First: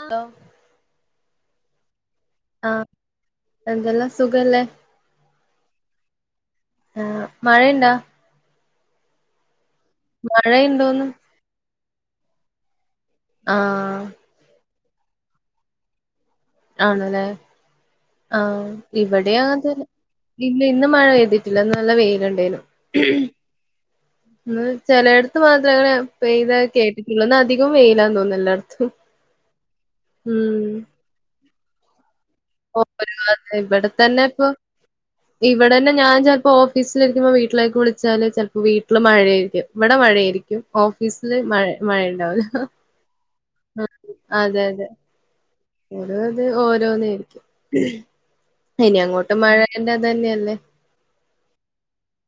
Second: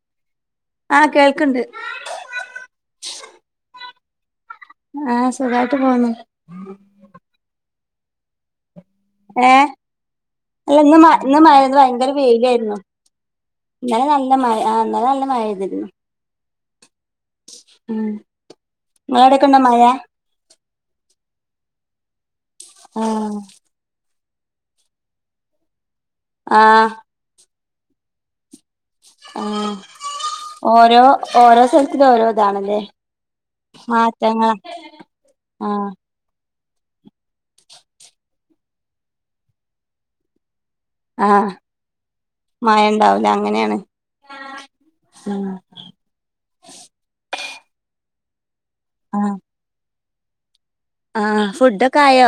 ആഹ്, hello ആഹ് കേൾക്ക്ണ്ട്. ആഹ്. എന്തെല്ലാം സുഖല്ലേ? ആഹ്, സുഖായ്ട്ട് പോവുന്നു. ആഹ്, മഴയ്ണ്ടോ? ഏഹ്? അല്ല ഇന്ന് മഴയുണ്ടോന്ന് മ ഇന്ന് മഴ ഇന്ന് വയങ്കര വെയിലായ്ര്ന്നു. ആഹ് ഇന്നലെ നല്ല മഴ, ആഹ് ഇന്നലെ നല്ല മഴെയ്ത്ക്ക്ണ്. ആണ്ലേ? ആഹ്, ഇവടിം നിങ്ങളവിടെക്കെണ്ടോ മഴ അങ്ങൻതന്നെ. പിന്നെ ഇന്ന് മഴ പെയ്തിട്ടില്ല ഇന്ന് നല്ല വെയില്ണ്ടേയിനു ആ ഇന്ന് ചെലയ്ട്ത്ത് മാത്രങ്ങനെ പെയ്ത് ആഹ് കേട്ടിട്ടൊള്ളൂന്ന് ഇന്നധികം വെയിലാന്ന് തോന്നുന്നു എല്ലോട് എല്ലായിടത്തും ആ ഉം ഓരോ ഓരോ സ്ഥലത്തില് ഓരോതാണ് കൊപരാകാത് ഇവിടെ തന്നെപ്പൊ ആഹ് ഇവിടെന്നെ ഞാൻ ചെലപ്പോ ഓ ഫീസിലിരിക്കുമ്പോ വീട്ടിലേക്ക് വിളിച്ചാല് ചെലപ്പോ വീട്ടില് മഴയായിരിക്കും ഇവിടെ മഴയായിരിക്കും ഓഫീസില് മഴ മഴ ഉണ്ടാവൂല ഹ് മഴണ്ടാവൂല അങ്ങനേണ് ഇത് ത് ഓരോന്നേയിരിക്കും ഇനി അങ്ങോട്ട് മഴേന്റെ ഇതെന്നെഅല്ലേ ആ ഫുഡൊക്കായോ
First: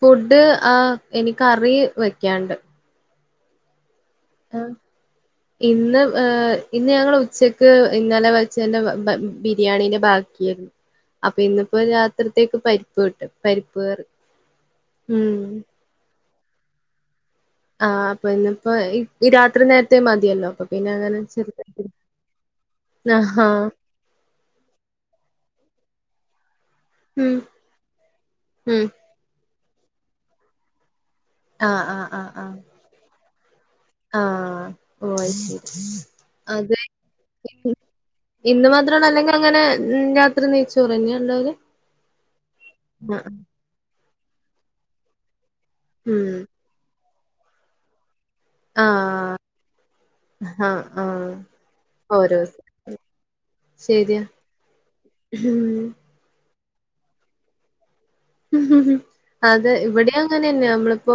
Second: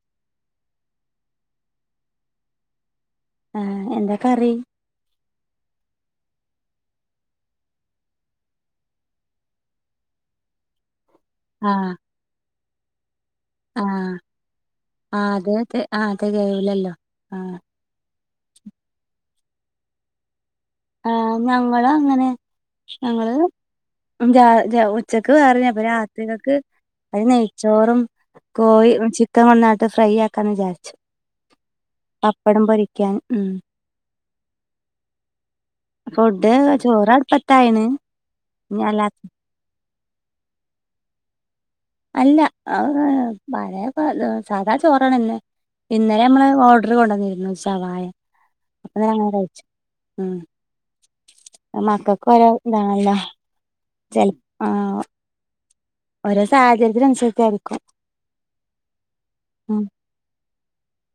ഫുഡ് ആ എനിക്കറി വെക്കാണ്ട് ഏ എന്താ കറി ആഹ് ഇന്ന് ഇന്ന് ഞങ്ങൾ ഉച്ചക്ക് ഇന്നലെ വെച്ചെന്റെ ബ ബ ബിരിയാണിന്റെ ബാക്കി അപ്പൊ ഇന്നിപ്പോ ആഹ് രാത്രിത്തേക്ക് പരിപ്പ് കിട്ടും പരിപ്പ് കറി മ് ആ കെ കെയീല്ലല്ലോ ആ ആ പ്പൊ ഇന്നിപ്പോ ഈ രാത്രി നേരത്ത് മതിയല്ലോ പം ആ ഞങ്ങളു അങ്ങനെ ഞങ്ങള് ആഹാ മ് രാ ര ഉച്ചക്ക് വേറെയ് അപ്പൊ രാത്രികക്ക് അത് ഉം നെയ്ച്ചോറും ഉം കോഴി ചിക്കൻ കൊന്നാട്ട് ഫ്രൈ ആക്കാന്ന് വിചാരിച്ചു ആഹ് പപ്പടം പൊരിക്കാൻ മ് ആ ഓ ശെ ഫുഡ് അതെ ചോറ് മ് അടുപ്പത്തായിണ് ഇന്ന് ഇനി അല്ലാ മാത്രൊള്ളല്ലൊ ഇങ്ങി അങ്ങനെ മ് രാത്രി നെയ്ച്ചോർന്നെയാള്ളൊൽ അല്ല [unintelligible] പഴയേ പൊലൊ സാദാ ചോറാണ് എല്ല ഇന്നലെ ഉം മ്മള് ഓർഡർ കൊണ്ടന്നീന്നു ഷവായ [unintelligible] ആഹ് മ് ആഹ് ആഹ് അത് മക്കക്ക് ബയ ഇതാണല്ലോ ശെരിയാ ചെൽ ആഹ് മ് ഓരോ സാഹചര്യത്തിനുസരിച്ചായിരിക്കും മ് ഹ് ഹ് അതെ ഇവിടെ അങ്ങനെന്നെയാ നമ്മളിപ്പോ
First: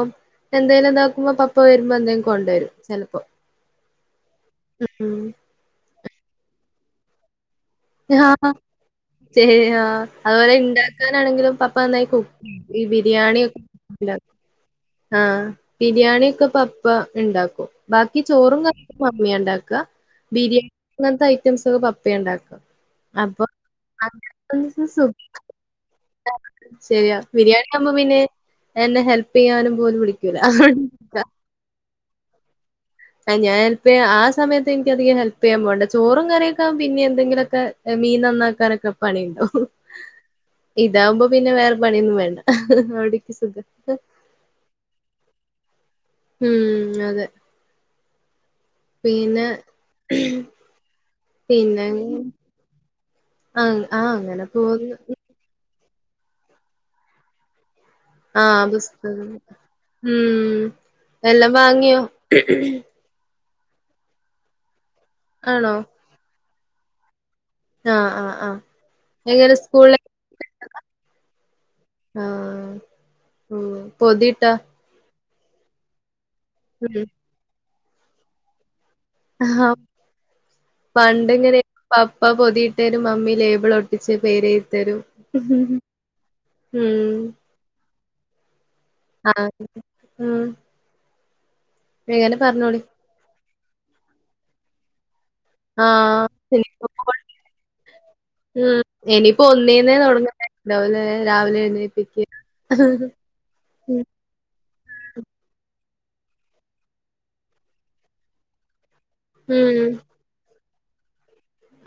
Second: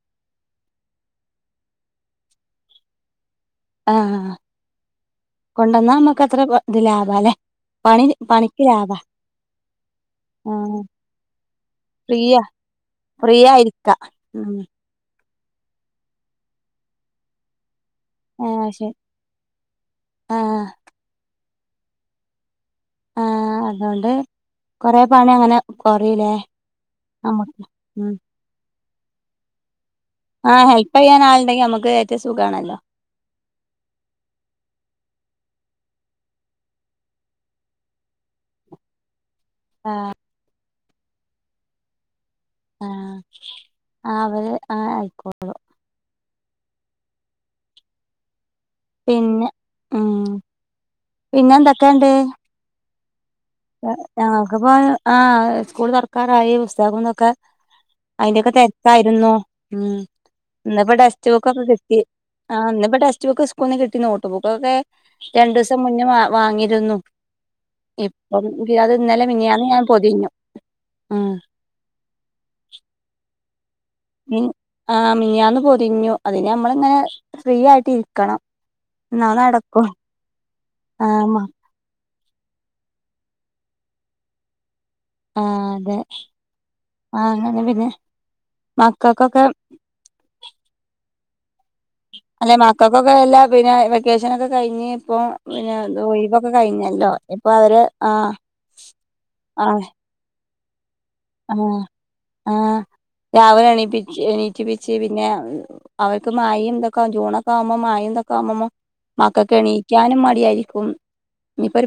എന്തേലുതാക്കുമ്പോ പപ്പ വെരുമ്പോ എന്തെങ്കി കൊണ്ടരും ചെലപ്പോൾ ആ മ് ഹ് കൊണ്ടന്നാ നമ്മക്ക് അത്ര ഇത് ലാഭാല്ലെ പണി പണിക്ക് ലാഭാ ചേ ആ അതുലെ ആഹ് ഉണ്ടാക്കാനാണെങ്കിലും പപ്പ നന്നായി കുക്കെയ് ഈ ബിരിയാണിയൊക് ത്ത മ് ആ ബിരിയാണിയൊക്കെ പപ്പ ഇണ്ടാക്കും ബാക്കി ചോറും ആഹ് ശരി കാറിയൊക്കെ മമ്മിയാണ്ടാക്ക ബിരിയാ ആഹ് അങ്ങന് ത്തെ ഐറ്റംസൊക്കെ പപ്പിയ ണ്ടാക്ക അപ്പൊ ആഹ് അതുകൊണ്ട് അന്നത്തെ കൊറെ പണി അങ്ങനെ കൊറയൂലേ [unintelligible] ശെരിയാ നമ്മക്ക് ബിരിയാണി ആകുമ്പോ ഉം പിന്നെ എന്നെ ഹെല് പിയ്യാനും പോലും വിളി ആ ഹെൽപെയ്യാനാള്ണ്ടെങ്കിൽ നമക്ക് ഏറ്റവും സുഖാണല്ലോ ആ ഞാൻ ഹെൽപെയ്യ ആ സമയത്തെ എനക്ക അധികം ഹെൽപെയ്യാൻ പോണ്ട ചോറും കറിയൊക്കാവുപിന്നെം എന്തെങ്കിലൊക്കെ മീൻ നന്നാക്കാനൊക്കെ പണിയ്ണ്ടാവും ആ ഇതാവുമ്പോ പിന്നെ വേറെ പണിയൊന്നും വേണ്ട ആഹ് എടക്ക് സുഖ ആഹ് അവര് ആഹ് ആയിക്കോ ഉം അതെ പിന്നാ പിന്നെന്തൊക്കെണ്ട് ആ ആ അങ്ങനെ ഞങ്ങൾക്കിപ്പൊ പോന്ന് ആഹ് സ്കൂള് തൊറക്കാറായി പുസ്തകങ്ങ ളൊക്കെ ആ അയിന്റെക്കെ പുസ്തകം തെരക്കായിരുന്നു ഉം ഉം ഇന്നിപ്പൊ ടെസ്റ്റ് ബുക്ക് എല്ലാം ഒക്കെ കിട്ടി വാങ്ങിയോ ആഹ് ഇന്നിപ്പൊ ടെസ്റ്റ് ബുക്ക് സ്കൂ ളിന്ന് കിട്ടി നോട്ട് ബുക്ക് ഒക്കെ ആണോ രണ്ടൂസം മുന്നേ വാ വാങ്ങിരുന്നു ആഹ് ആഹ് ആഹ് എങ്ങനെ മിനിയാന്ന് ഞാൻ സ്കൂളില് പൊതിഞ്ഞു [unintelligible] ഉം ആഹ് ഉം മി പൊതിയിട്ടാ ആഹ് മെനിഞ്ഞാന്ന് പൊതിഞ്ഞു അതിന് നമ്മള്ങ്ങനെ ഉം ഫ്രീ ആയിട്ട് ഇരിക്കണം. എന്നാ ആഹ് നടക്കും ആഹ് മ പണ്ടിങ്ങനെ. പപ്പ പൊതിയിട്ടരും മമ്മി ലേബിളൊട്ടിച്ച് പേരെഴ്തിത്തരും. ആഹ് അതെ ആഹ് അങ്ങനെ പിന്നെ ആ മക്കക്കൊക്കെ. ഉം എങ്ങനെ അല്ലെ പറഞ്ഞോളി മക്കക്കൊക്കെ എല്ലാ പിന്നാ വെക്കേഷനൊക്കെ കഴിഞ്ഞ് ഇപ്പൊ. പിന്ന ആ അത് ഒഴിവൊക്കെ ഇനിയിപ്പോ കഴിഞ്ഞല്ലൊ ഇപ്പൊ അവര് ആഹ്. ഉം ഇനിയിപ്പൊ ആഹ് ഒന്നീന്നെ തൊട്ങ്ങണ്ടാവോല്ലേ രാവിലെ ആഹ് എണീപ്പിച്ച്. ആഹ് രാവിലെ എണീപ്പിച്ച് എണീറ്റിപ്പിച്ച് പിന്നാ. അവർക്ക് മയിംതൊക്കെ ജൂണൊക്കാവുമ്പൊ മയിംതൊക്ക ആകുമ്പം മക്കക്ക് ഉം എണീക്കാനും മടിയാരി ക്കും.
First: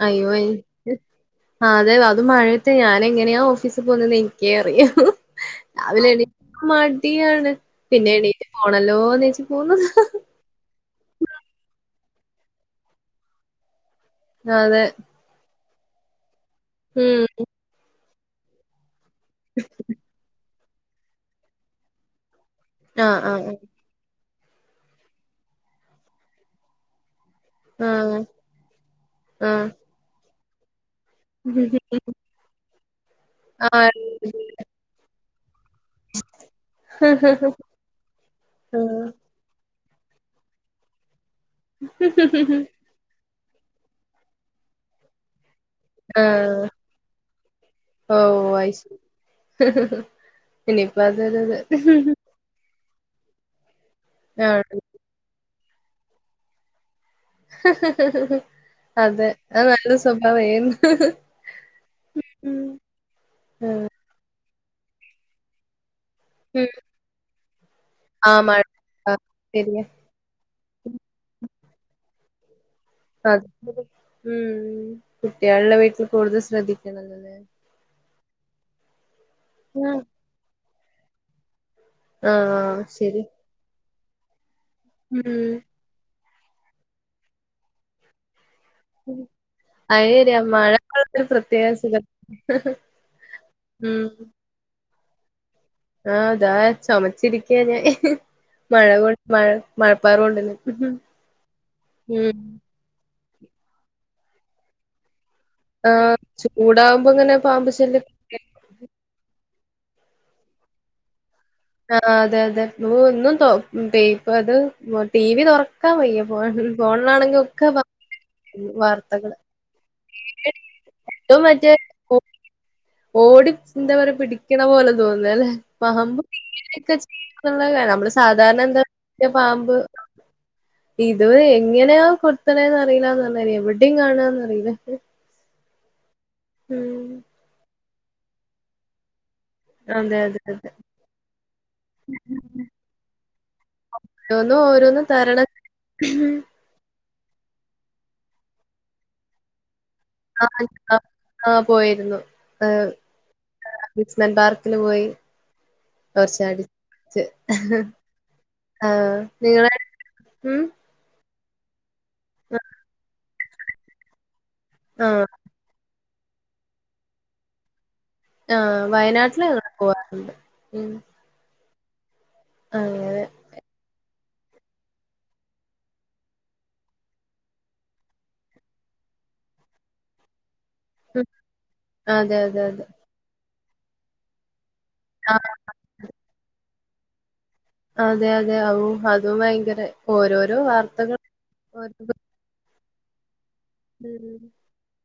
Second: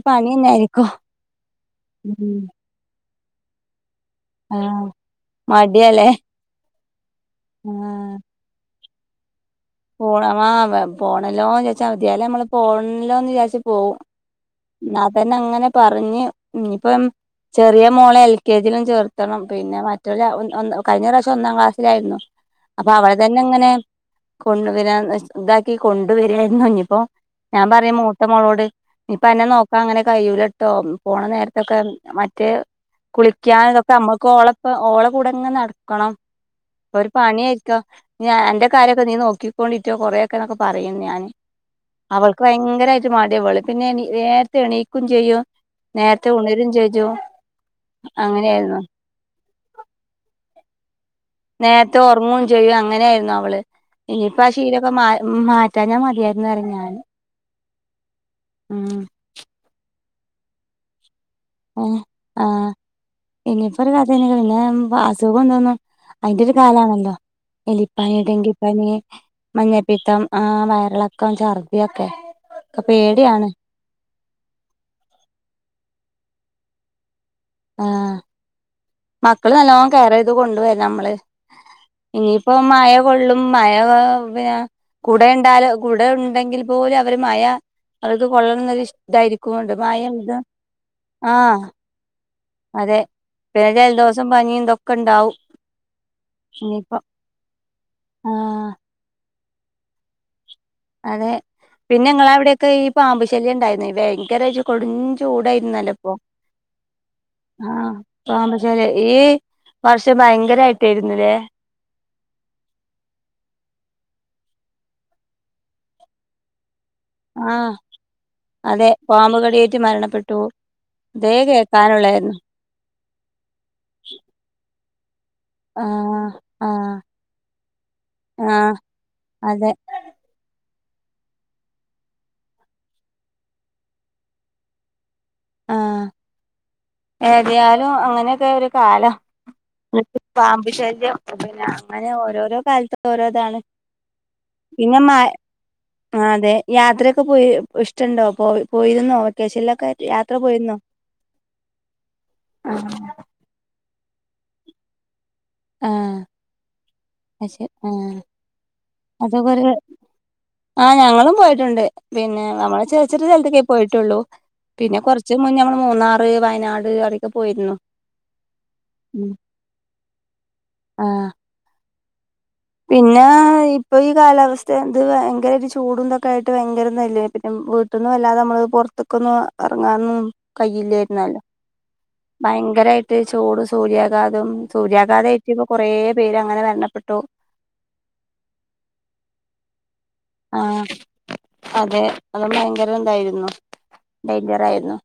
അയ്യോ എനിക്ക് അതെ അത് ഉം മഴയ ത്ത് ഞാനെങ്ങനെയാ ഓഫീസിൽ പോകുനെന്ന് എനി ആഹ് ക്കേറിയാവൂ മടിയാല്ലേ രാവിലെ എണീ മടിയാണ് പിന്നെ ആഹ് എണീറ്റ് പോണല്ലോന്ന്ച്ച്. പോ ആഹ് പോണല്ലോ ചാര്ച്ചമതി അല്ലെ അമ്മള് പോണല്ലോന്ന് വിചാര്ച്ച് പോവും. അതെ. ന്നതന്നെങ്ങനെ പറഞ്ഞ് ന്നിപ്പം ഉം. ചെറിയ മോളെ എൽ കെജിലും ചേർക്കണം പിന്നെ മറ്റൊര കഴിഞ്ഞ പ്രാവശ്യം ഒന്നാം ക്ലാസ്സിലായിരുന്നു. അപ്പൊ അവര് ആഹ് ആഹ് ആഹ്. തന്നങ്ങനെ കൊണ്ടു വരാ ഇതാക്കി കൊണ്ട് വരായ്രുന്നു ന്നിപ്പൊ. ഞാപറയും മൂത്ത ആഹ് മോളോട് ഞിപ്പന്നെ ആഹ്. നോക്കാങ്ങനെ കഴിയൂല ട്ടോ പോണ നേര്ത്തൊക്കെ മറ്റേ കുളിക്കാൻ ഇതൊക്കെ ആഹ്. അമ്മുക്ക് ഓളെ ഓളെകൂടങ്ങ് നടക്കണം പ്പൊരു പണ്യാര്ക്ക ഞി അൻ്റെ കാര്യൊ നോക്കിക്കോളീറ്റൊ കൊറേക്കെ ന്നൊക്കെ പറയും ഞാന്, അവൾക്ക് ഭയങ്കരായിട്ട് മട്യ ഇവള്- പിന്നെ ണീ നേര്ത്തെ എണീക്കും ചെയ്യും. നേരത്തെ ഉണരും ആഹ്. ചെജും അങ്ങനെയാര്ന്ന് ഉ് ഇനിപ്പ അതൊരൊരു നേര്ത്തെ ഒർങ്ങും ചെയ്യും അങ്ങനായിര്ന്നു അവള്, ഇനിയിപ്പൊ ആണ്. ആശീലൊക്കെ മാ മാ റ്റാഞ്ഞാ മതിയാര്ന്ന് പറയും ഞാൻ അതെ അത് നല്ല സ്വഭാവാ ഏഹ് - ഏഹ് ആഹ് ഇനിയിപ്പൊ ഒരു കഥേനെ പിന്നാ അസുഖൊന്നൊ ന്നും. അയ്ന്റൊരു ഉം. കാലാണല്ലൊ എലിപ്പനി, ആഹ് മഴ ഡങ്കിപ്പനി, ആഹ് ശരിയാ. മഞ്ഞപ്പിത്തം, ആഹ് വയറിളക്കം, ചർദ്ദിയൊക്കെ ഒക്കെ അതെ. പേട്യാണ്. ഉം കുട്ട്യാളുള്ള വീട്ടിൽകൂടുതൽ ശ്രദ്ധിക്കണം ന്നല്ലെ ആഹ് മക്കളെ നല്ലോണം കെയറെയ്ത് കൊണ്ട്വരാ നമ്മള്. ഇനിയിപ്പം ആഹ് മയ ശരി. കൊള്ളും മയ പിന്ന ഉം കുടണ്ടാല് കുട ഉണ്ടെങ്കിൽ പോലും അവര് മയ അവർക്ക് കൊള്ളണം ന്നൊരിഷ് ടായ്രിക്കും കൊണ്ട് മയ എന്ത് ആഹ്. സുഖ അതെ പിന്നെ ജലദോഷം പനിതൊക്കെ ണ്ടാവും. ആഹ് താ ചുമച്ചിരിക്ക്യാ ഞാൻ ആഹ് മഴ കൊ മഴ മഴപ്പാറ് കൊണ്ടന്ന്. അതെ പിന്നെങ്ങളവിടെക്കെ ഈ പാമ്പ്ശല്യംണ്ടായ്ര്ന്നീലെ, ഭയങ്കരൊരു കൊടും ചൂടായ് ആഹ് ചൂടാവുമ്പോങ്ങനെ പാമ്പ് ശല്യം. പാമ്പ്ശല്യം ഈ വർഷം ഭയങ്കരായ്ട്ടേര്ന്ന്ലേ. ആഹ് അതെ അതെ ഓഹ് ഇന്നും ഇപ്പ അത് ടീ വി തൊറക്കാൻ വയ്യപോ ഫോൺലാണെങ്കി ഒക്കെ ആഹ് ബാ അതെ പാമ്പുകടിയേറ്റ്മരണപ്പെട്ടു തേ ഇപ്പൊ മറ്റേ ഓ കേക്കാനുള്ളായ്ര്ന്നു. ഓടി ന്താപറ്യ പിടിക്ണ പോലെ തോന്നല്ലേ ആഹ് പാമ്പ്. [inaudible] ആഹ് ക്കെ നമ്മള് സാധാരണ ആഹ് എന്താ അതെ പാമ്പ് ഇത്വരെ എങ്ങനെയാ കൊത്ത്ണേന്ന്റിയില്ലന്നർഞ്ഞതിരി എവിടെയും കാണന്ന്റിയില്ല ആഹ് ഏതായാലും അങ്ങനെയൊക്കെ ഒരു കാലാ അതെ അതെ പാമ്പു അതെ ശല്യം അങ്ങനെ ഓരോരോ കാലത്ത് ഓരോതാണ് ഓരോന്നും പിന്നെ ഓരോന്നും മയ് തരണം ആ അതെ യാത്രയൊക്കെ പോയി ഇഷ്ടണ്ടോ പോയി പോയിരുന്നോ വെക്കേഷൻലൊക്കെ യാത് [unintelligible] ആഹ് പോയിരുന്നു ഏഹ് അമുസ്മെന്റ് പാർക്കില് പോയി ആഹ് കുറച്ച അടിച്ച് അത് ശരി ആഹ് ആഹ് അതൊക്കെ ഒരു നിങ്ങളെ ഉം ആഹ് ഞങ്ങളും പോയിട്ടുണ്ട് പിന്നെ നമ്മളെ ചെറിയ ചെറിയ സ്ഥലത്തൊക്കേ പോയിട്ടുള്ളൂ പിന്നെ ആഹ് കുറച്ച് മുന്നേ ഞമ്മൾ മൂന്നാറ് വയനാട് അവിടെക്കെ പോയിരുന്നു ആഹ് ഉം വയനാട്ടിൽങ്ങനെ പോവാറ്ണ്ട് ഉം ആഹ് പിന്നെ അങ്ങനെ ഇപ്പൊ ഈ കാലാവസ്ഥ ഇത് ഭയങ്കര ഒരു ചൂടുംന്തൊക്കെ ആയിട്ട് ഭയങ്കരന്നല്ല പിന്നെ വി ട്ട്ന്നും വല്ലാതെ നമ്മള് പുറത്ക്കൊന്നും ഇറങ്ങാനൊന്നും ഉം കഴയില്ലായിരുന്നല്ലോ അതെ അതെ അതെ ഭയങ്കരായിട്ട് ചൂട് സൂര്യാഘാതം ആഹ് സൂര്യാഘാതേറ്റ് പ കൊറേ പേര് അങ്ങനെ മരണപ്പെട്ടു അതെ അതെ അഊ അതും ഭയങ്കര ഓരോരോ ആ വാർത്തകൾ അതെ അതും ഭയങ്കരന്തായിരുന്നു ഉം ഡേഞ്ചറായിരുന്നു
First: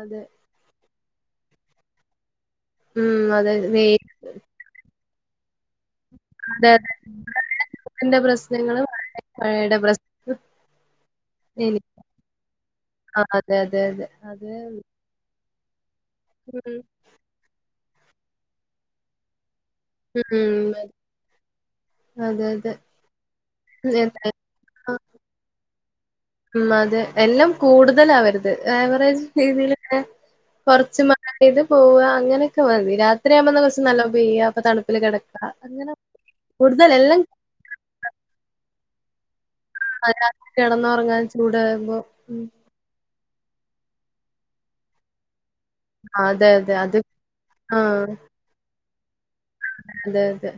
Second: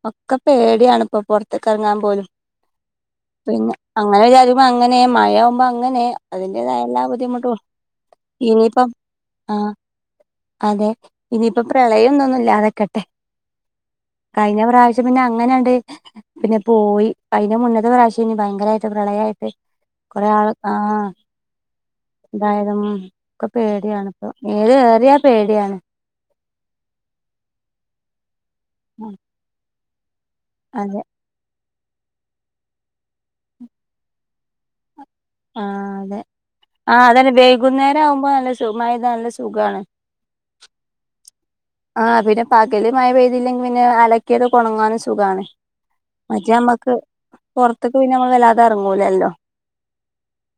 അതെ ഒക്കെ പേടിയാണ്പ്പൊ പൊറത്തേക്ക് ഇറങ്ങാൻ പോലും ഉം അതെ പിന്നെ വെ അങ്ങനെ [unintelligible] വങ്ങനെ മഴ ആകുമ്പോ അങ്ങനെ അതെ അതിന്റെതായ എല്ലാ ബുദ്ധിമുട്ടും ന്റെ പ്രശ്നങ്ങള് ഇനിയിപ്പം ആ [unintelligible] അതെ ഇനിയിപ്പോ എനി പ്രളയംന്നൊന്നുല്ലാതെക്കട്ടെ ആ അതെ അതെ അതെ അത് കഴിഞ്ഞ പ്രാവശ് ച് പിന്നെ അങ്ങനെയണ്ട് പിന്നെ ഉം പോയി അയ്ന്റെ മുന്നത്തെ പ്രാവശ്യംന് ഭയങ്കരായിട്ട് പ്രളയായിട്ട് കൊറെ ആള് ഉം ആഹ് അതെ അതെ എന്തായാലും ഒക്കെ പേടിയാണ് ഇപ്പൊ ഏത് ഏറിയ പേടിയാണ് ഉം അതെ എല്ലാം കൂടുതലാവര്ത് ആവറേജ് രീതിയിലെക്കെ അതെ കൊറച്ച് മ ണ്ട് ഇത് പോവ അങ്ങനെയൊക്കെ മതി രാത്രിയാവുമ്പോന്ന കൊച് നല്ലോപെയ്യ അപ്പൊ തണുപ്പില് കിട ആഹ് അതെ ആഹ് അതന്നെ വൈകുന്നേരം ആവുമ്പോ നല്ല സു മയയ്താ നല്ല സുഖാണ് [unintelligible] കിടന്ന് ഉറങ്ങാൻ ചൂട് ആഹ് പിന്നെ പകല് മഴ പെയ്തില്ലെങ്കി പിന്നെ അലക്കിയത് കൊണങ്ങാനും സുഖാണ് അതെ മറ്റേ അതെ അമ്മക്ക് അത് പൊർത്ത്ക്ക് ആഹ് പിന്നെ നമ്മള് വല്ലാതെ ഇറങ്ങൂലല്ലോ അതെ അതെ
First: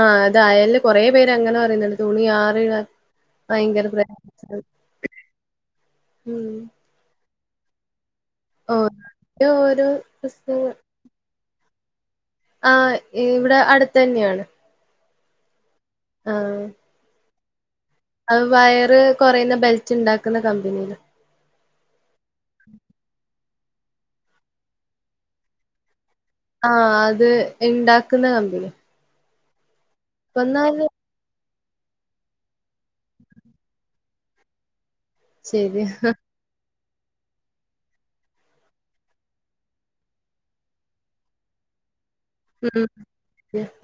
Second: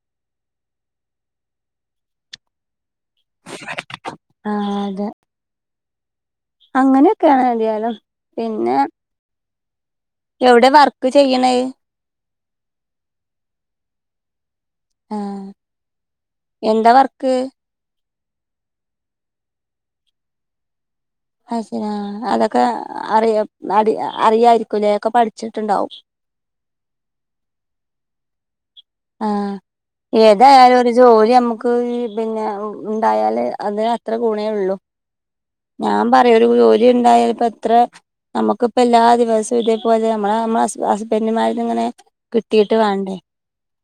ആഹ് അത് അയല് കൊറെ പേര് അങ്ങനെ പറയുന്നുണ്ട് തുണി ആറിടാ ഭയങ്കര പ്ര ആ അതെ ഉം അങ്ങനെയൊക്കെയാണ് എന്തായാലും ഓഹ് ഓരോ പ്രശ്നങ്ങൾ എവിടെ വർക്ക് ചെയ്യ്ണത് ആഹ് ഇവിടെ അടുത്തന്ന്യാണ് ആഹ് എന്ത വർക്ക് അത് വയറ് കൊറയ്ന്ന ബെൽറ്റ് ഇണ്ടാക്ക്ന്ന കമ്പനിയില അത് ശരി അതൊക്കെ അറിയു അ അറിയായിരിക്കുലേ ഒക്ക പഠിച്ചിട്ടുണ്ടാവും ആഹ് അത് ഇണ്ടാക്ക്ന്ന കമ്പനി ആഹ് ഏതായാലു ജോലി നമക്ക് പിന്നെ ഇണ്ടായാല് അതിന് അത്ര ഗുണേ ഉള്ളു ശരി ഞാൻ പറയു ഒരു ജോലി ഇണ്ടായ ഇപ്പ എത്ര നമ്മുക്കിപ്പ എല്ലാ ദിവസവു ഇതേപോലെ നമ്മളെ നമ്മ ഹസ്ബന്റ്മാരത് ഇങ്ങനെ കിട്ടിയിട്ട് ഉം വേണ്ടേ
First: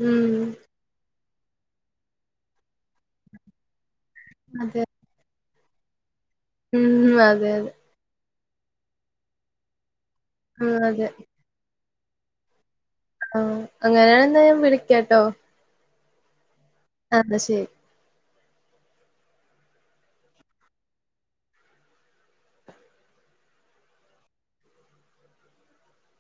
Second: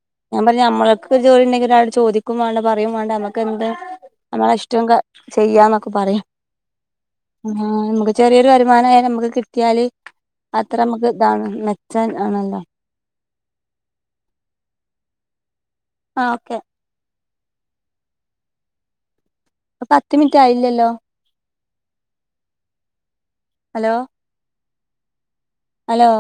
ഉം ഞാൻ പറഞ്ഞു നമ്മളക്ക് ഒരു ജോലി ഇണ്ടെങ്കി ഒരാളോട് ചോദിക്കും വേണ്ട പറയും വേണ്ട നമക്ക് എന്ത് നമ്മള അതെ ഇഷ്ടം ക ചെയ്യാന്നൊക്ക പറയ് ഉം വ ആഹ് നമുക്ക് ചെറിയൊരു വരുമാനായി നമക്ക് കിട്ടിയാല് അത്ര ആഹ് അതെ നമക്ക് ഇതാണ് മെ ച്ചം ആണല്ലൊ. ആഹ് അങ്ങനെയാണെന്ന ഞാൻ വിളിക്കാട്ടൊ. ആഹ് ഓക്കെ. അത് ശെരി. ഇപൊ പത്ത് മിൻറ്റ് ആയില്ലല്ലൊ. ഹലോ. അലോ.